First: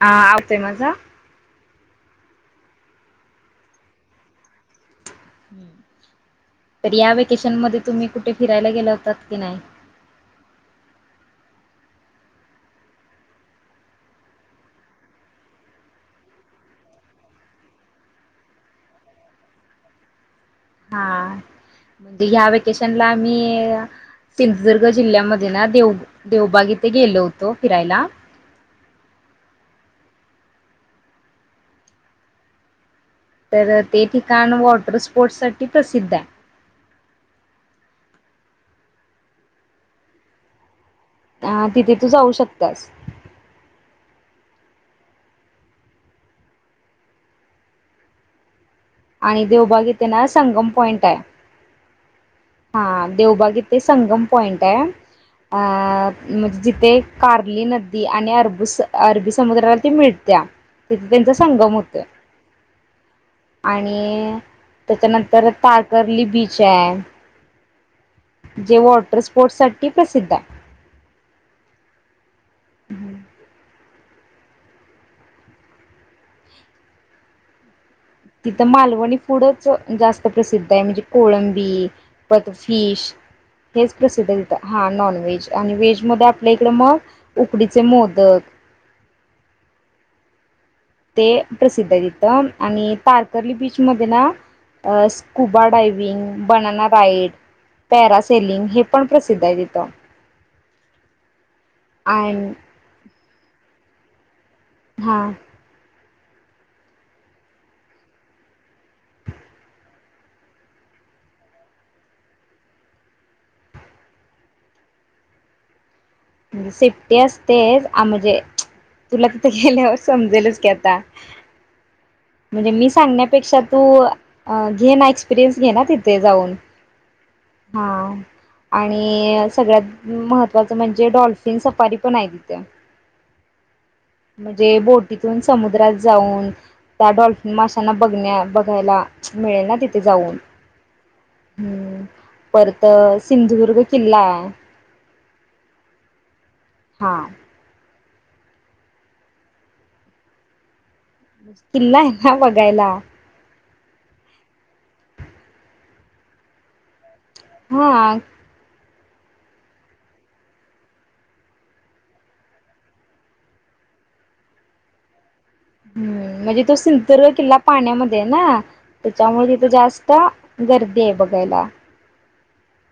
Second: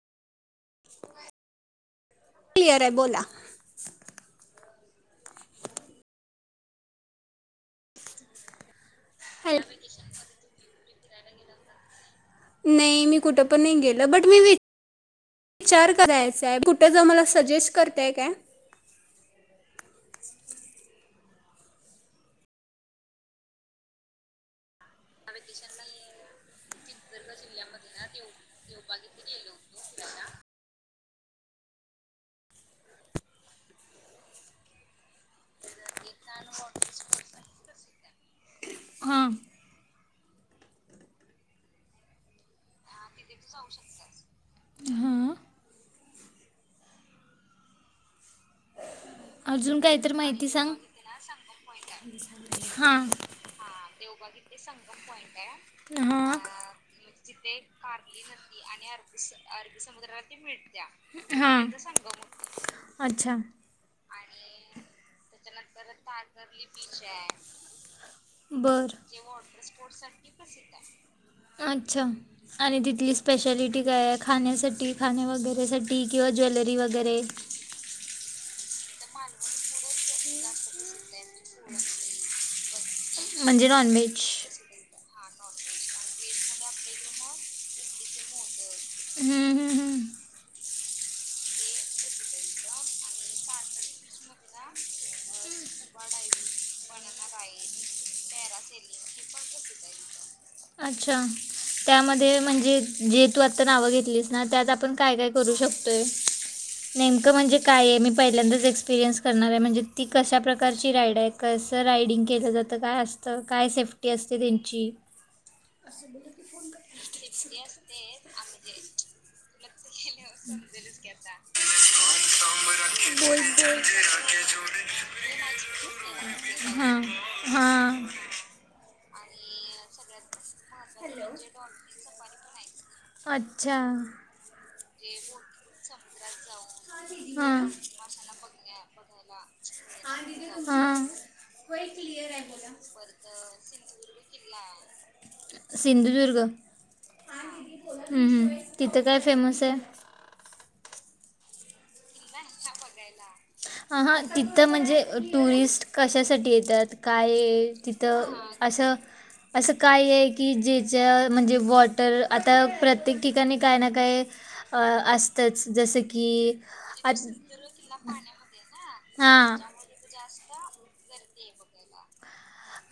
हा ते माझा क्लिअर आहे बोला. तर या वेकेशन मध्ये तुम्ही कुठे फिरायला गेला. तत की नाय. नाही मी कुठ पण नाही गेलं, बट मी विचार करायचाय कुठ जाऊ मला सजेस्ट करताय काय? हा ह्या व्हेकेशनला आम्ही सिंदुर्ग ग जिल्ह्यामध्ये ना देवू देवबाग इथे गेलो होतो फिरायला. तर ते ठिकाण वॉटर स्पोर्ट् साठी प्रसिद्ध हाय. हां आ तिथे तू जाऊ शकतास. हां आणि अजून देवबाग येथे काहीतरी ना माहिती संगम सांग पॉइंट आहे. हां हा देवबाग येथे संगम पॉइंट आहे अ हां म्हणजे जिथे कार्ली नदी आणि अरब अरबी समुद्राला त मिळत्या तिथे त्यांचा हां संगम होतोय. अच्छा आणि त्याच्यानंतर तारकर्ली बीच आहे. जे बर वॉटर स्पोर्ट्स साठी प्रसिद्ध आहे. अच्छा आणि तिथली स्पेशालिटी काय आह. खाण्यासाठी खाण्या वगैरेसाठी किंवा ज्वेलरी वगैरे कित तर मालवणी फूडच जास्त प्रसिद्ध आहे म्हणजे कोळंबी प तशिश म्हणजे तेच नॉनव्हेज प्रसिद्ध आहं तिथं हा नॉन व्हेज आणि वेज मध्ये आपल्या इकड मग उकडीचे मोदक हम्म हम्म हम्म ते प्रसिद्ध तिथं आणि तारकर्ली बीचमध्ये ना scuba diving banana ride parasailing हे पण प्रसिद्ध आहे तिथं. अच्छा त्यामध्ये आणि म्हणजे जे तू आता नाव घे ना त्यात आपण काय हा काय करू शकतोय. नेमकं म्हणजे काय आहे मी पहिल्यांदाच एक्सपिरियन्स करणार आहे. म्हणजे ती कशा प्रकारची राइड आहे. कसं रायडिंग केलं जातं. काय असतं काय सेफ्टी असते त्यांची सेफ्टी असतेच आ म्हणजे तुला तिथं गेल्यावरच समजेलच कि आता म्हणजे मी सांगण्यापेक्षा तू घे ना एक्सपिरीएन्स घे ना तिथे जाऊन हां हां आणि सगळ्यात महत्वाच जे डॉल्फिन सफारी पण आहेत तिथं अच्छा म्हणजे बोटीतून समुद्रात जाऊन त्या डॉल्फिन हां माशांना बघण्या बघायला मिळेल ना तिथे जाऊन हां हम् परत सिंधुदुर्ग किल्ला सिंधुदूर्ग हा हम्म हम् तिथं काय फेमस हाय किल्ला आहे हा बघायला. ह हा तिथं म्हणजे टुरिस्ट कशासाठी येत्यात? काय हा तिथं असं? असं काय आहे की जेच्या म्हणजे वॉटर आता प्रत्येक ठिकाणी काय ना काय अस तच जसं की हम्म म्हणजे तो आज तिच्यामुळं तिथं जास्त गर्दी आहे बघायला.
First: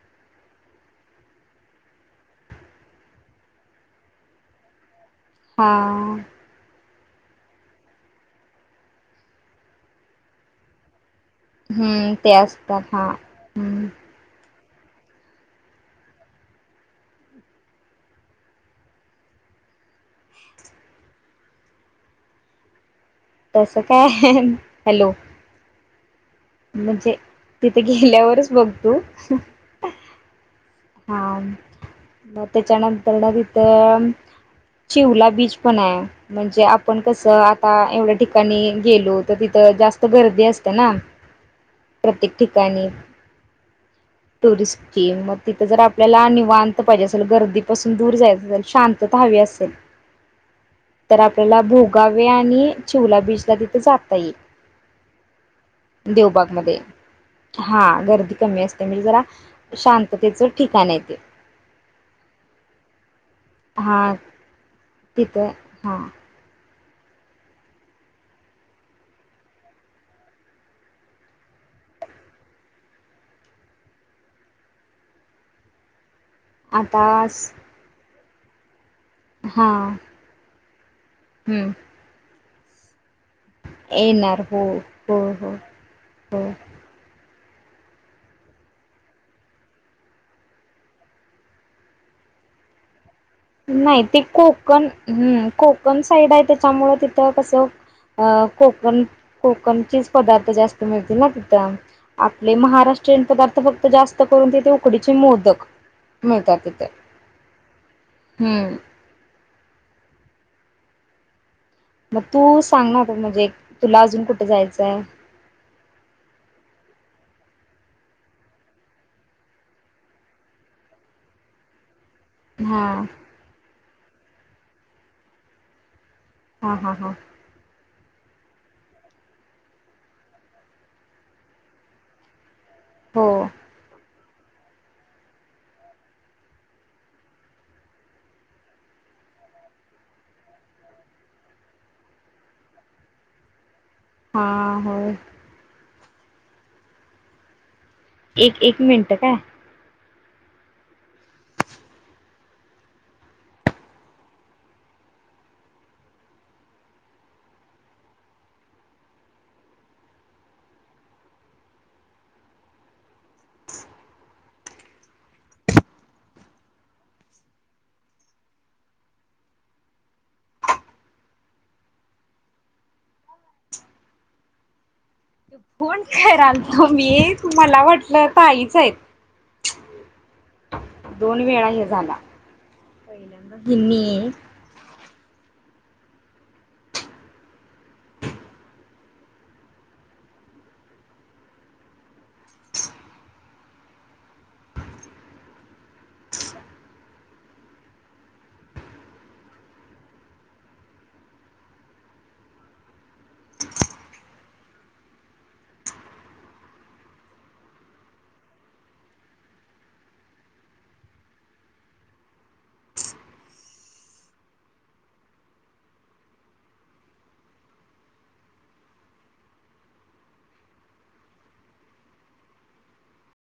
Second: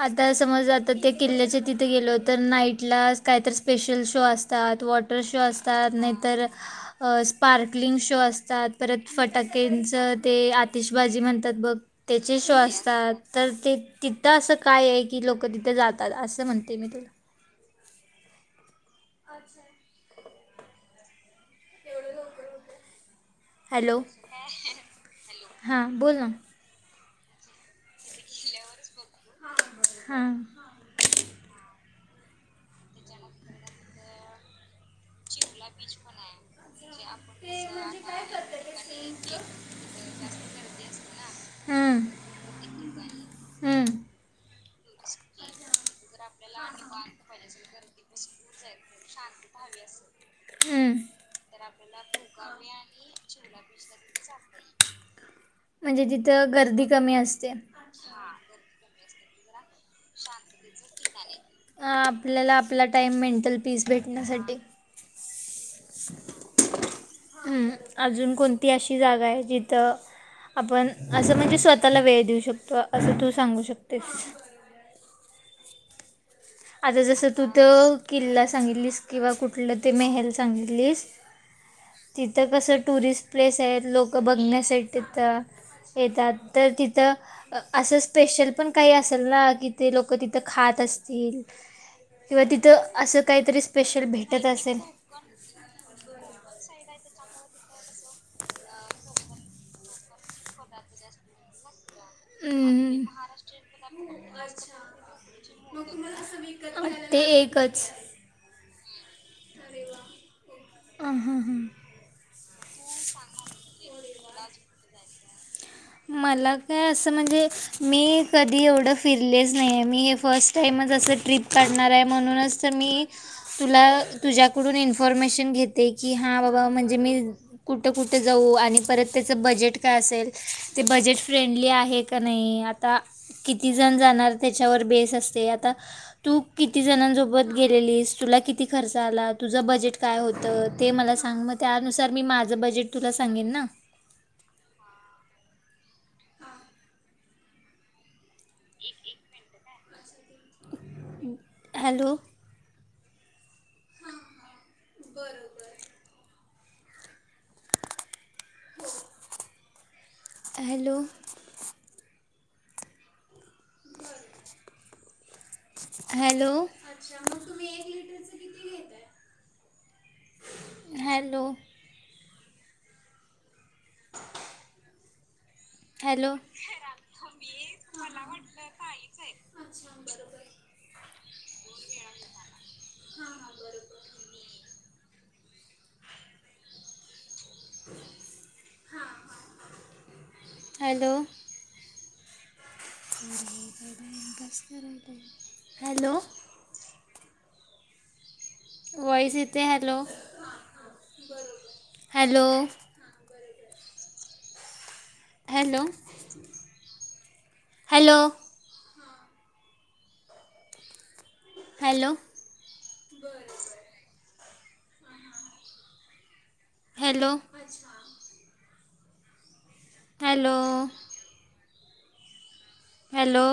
आता समज आता ते किल्ल्याच्या तिथे गेलो तर नाईटला काहीतर स्पेशल शो असतात वॉट वॉटर शो हा असतात नाहीतर, अ स्पार्कलिंग शो असतात परत फटाक्यांच ते आतिशबाजी जे म्हणतात बघ हम्म ते त्याचे शो हा असतात तर ते हम्म तिथं अस काय आहे की लोक तिथे जातात असं म्हणते मी तुला अच्छा तसं हॅलो काय हॅलो? हां बोल ना म्हणजे तिथे गेल्यावरच बघतो. हां हां मग त्याच्यानंतर न तिथं चिवला बीच पण हाय म्हणजे आपण कसं आता एवढ्या ठिकाणी गेलो तर तिथं जास्त गर्दी असत्या ना हं, प्रत्येक ठिकाणी हं, टुरिस्ट ते मग तिथं जर आपल्याला निवांत पाहिजे असेल, गर्दीपासून दूर जायचं असेल, शांतता हवी असेल, हं. तर आपल्याला भोगावे आणि चिवला बीचला तिथे जाता येईल म्हणजे देवबाग तिथं मध्ये गर्दी कमी असते हा गर्दी कमी असतिया म्हणजे जरा [unintelligible] ठिकाण आहे ते हां आपल्याला आपला टाईम मेंटल पीस भेटण्यासाठी तिथ हां हम् अजून कोणती अशी जागा आहे जिथं आपण असं म्हणजे स्वतःला वेळ देऊ शकतो असं तू सांगू शकतेस. आता जसं तू तर, किल्ला सांगितलीस. किंवा हा कुठलं ते मेहेल सांगी लिस्ट हम्म इथ कसं टुरिस्ट प्लेस आहेत लोकं येणार हो बघण्यासाठी हो तिथं हो येतात तर तिथं असं स्पेशल पण काही असेल ना, की ते लोक तिथं खात असतील. किंवा तिथं असं काहीतरी नाही स्पेशल ते भेटत असेल कोकण हम्म कोकण साईड आहे त्याच्यामुळ तिथं कसं अ कोकण कोकणचेच पदार्थ जास्त मिळतील ना तिथं. आपले हम्म, महाराष्ट्रीयन पदार्थ फक्त जास्त करून तिथे उकडीचे मोदक मिळतात तिथे. ते एकच हम आ हा हा मग तू सांग ना तर, म्हणजे तुला अजून कुठे जायचंय. मला काय असं म्हणजे मी कधी एवढं फिरलेच नाही मी हे फस्ट टाइमच अस ट्रिप काढणार आहे. म्हणूनच तर हा मी तुला तुझ्याकडून इन्फॉर्मेशन घेतेय. की हा बाबा हा म्हणजे हा मी कुठ कुठं कुठे जाऊ आणि परत त्याचं बजेट काय असेल. ते बजेट फ्रेंडली आहे का नाही? आता हो किती जण जाणार? त्याच्यावर बेस असते, आता तू किती जणांसोबत गेलेलीस तुला किती खर्च आला. तुझं बजेट काय होतं. ते मला सांग मग त्यानुसार मी माझं बजेट तुला सांगिन ना. हा, होय. एक एक मिनट काय हॅलो हा हा बरोबर हो hello hello hello [unintelligible] phone hello फेरालतो मी तू मला वाटलं ताईच आहेत दोन वेळा हे झाला हिनी हॅलो हॅलो वॉइस येते hello hello hello hello hello hello hello hello